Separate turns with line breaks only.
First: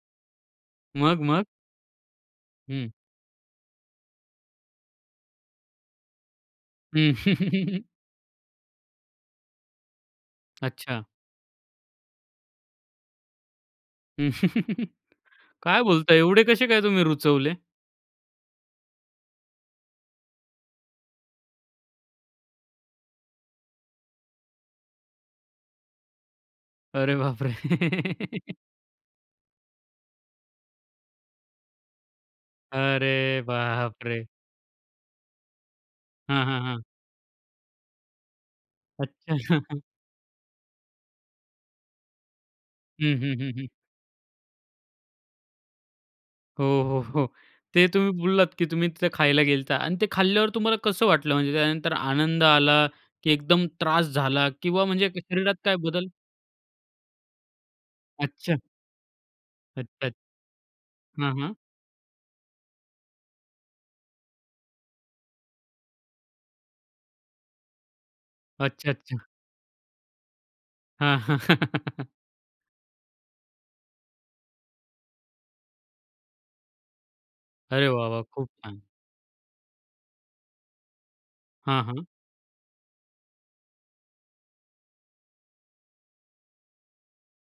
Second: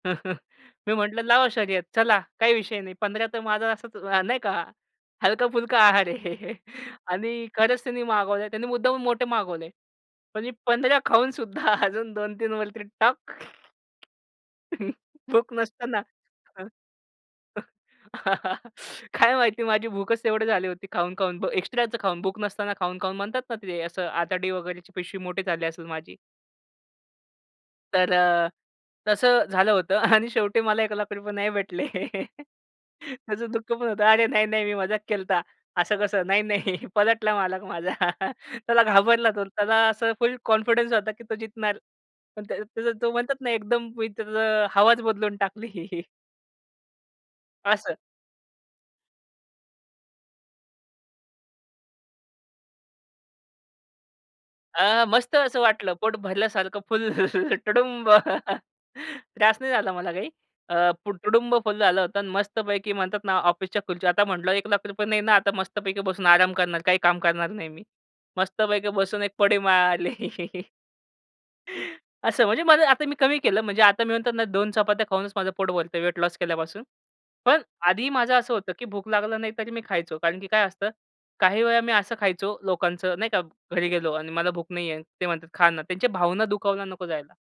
मी
मग
म्हटलं,
मग.
"लावा शर्यत. चला. काही विषय
हं.
नाही. 15 तर माझा असाच अ, नाही का हलका-फुलका आहार आहे."
हं.
आणि खरंच त्यांनी मागवले. त्यांनी मुद्दामून मोठे मागवले. पण मी 15
अच्छा.
खाऊन सुद्धा अजून 2-3 वरती टाक. भूक
काय
नसताना.
बोलताय एवढे कसे
हं.
काय तुम्ही रुचवले?
काय माहिती माझी भूकच तेवढी झाली होती खाऊन-खाऊन एक्स्ट्राचं खाऊन भूक नसताना खाऊन खाऊन म्हणतात ना ते असं आतडी वगैरेची पिशवी मोठे झाली असेल माझी.
अरे बाप रे!
तर अ, तसं झालं होतं आणि शेवटी मला 1 लाख रुपये नाही भेटले.
अरे
त्याचं दुःख पण
बाप
होतं अरे
रे.
नाही नाही मी मजाक केलता. असं कसं नाही
हां, हां,
नाही
हां.
पलटला मालक माझा. त्याला
अच्छा.
घाबरला तो त्याला असं फुल कॉन्फिडन्स होता की तो जितणार. पण त्या त्याच तो
हं, हं,
म्हणतात ना
हं, हं.
एकदम मी त्याचं हवाच बदलून टाकली.
हो, हो, हो. ते
असं.
तुम्ही बोललात की तुम्ही तिथं खायला गेलेता आणि ते खाल्ल्यावर तुम्हाला कसं वाटलं? म्हणजे त्यानंतर आनंद आला की एकदम त्रास झाला किंवा
अ,
म्हणजे
मस्त
शरीरात
असं
काय
वाटलं
बदल?
पोट भरल्यासारखं फुल तुडुंब.
अच्छा.
त्रास नाही झाला मला
अच्छा.
काही. अ, पोट
हां,
तुडुंब
हां.
फुल झालं होतं आणि मस्त पैकी म्हणतात ना ऑफिसच्या खुर्ची आता म्हटलं 1 लाख रुपये पण नाही ना आता मस्त पैकी बसून आराम करणार काही काम करणार नाही मी. मस्त पैकी
अच्छा
बसून
अच्छा.
एक पडी मारली.
हां. हां.
असं म्हणजे मला आता मी कमी केलं म्हणजे आता मी म्हणतो ना 2 चपात्या खाऊनच माझं पोट भरत वेट लॉस केल्यापासून. पण
अरे वाह!
आधी
वाह!
माझं
खूप
असं होतं
छान.
की भूक लागला नाही तरी मी खायचो. कारण की काय असतं, काही वेळा
हां,
मी
हां.
असं खायचो लोकांचं नाही का घरी गेलो आणि मला भूक नाहीये. ते म्हणतात, "खा ना" त्यांच्या भावना दुखावला नको जायला.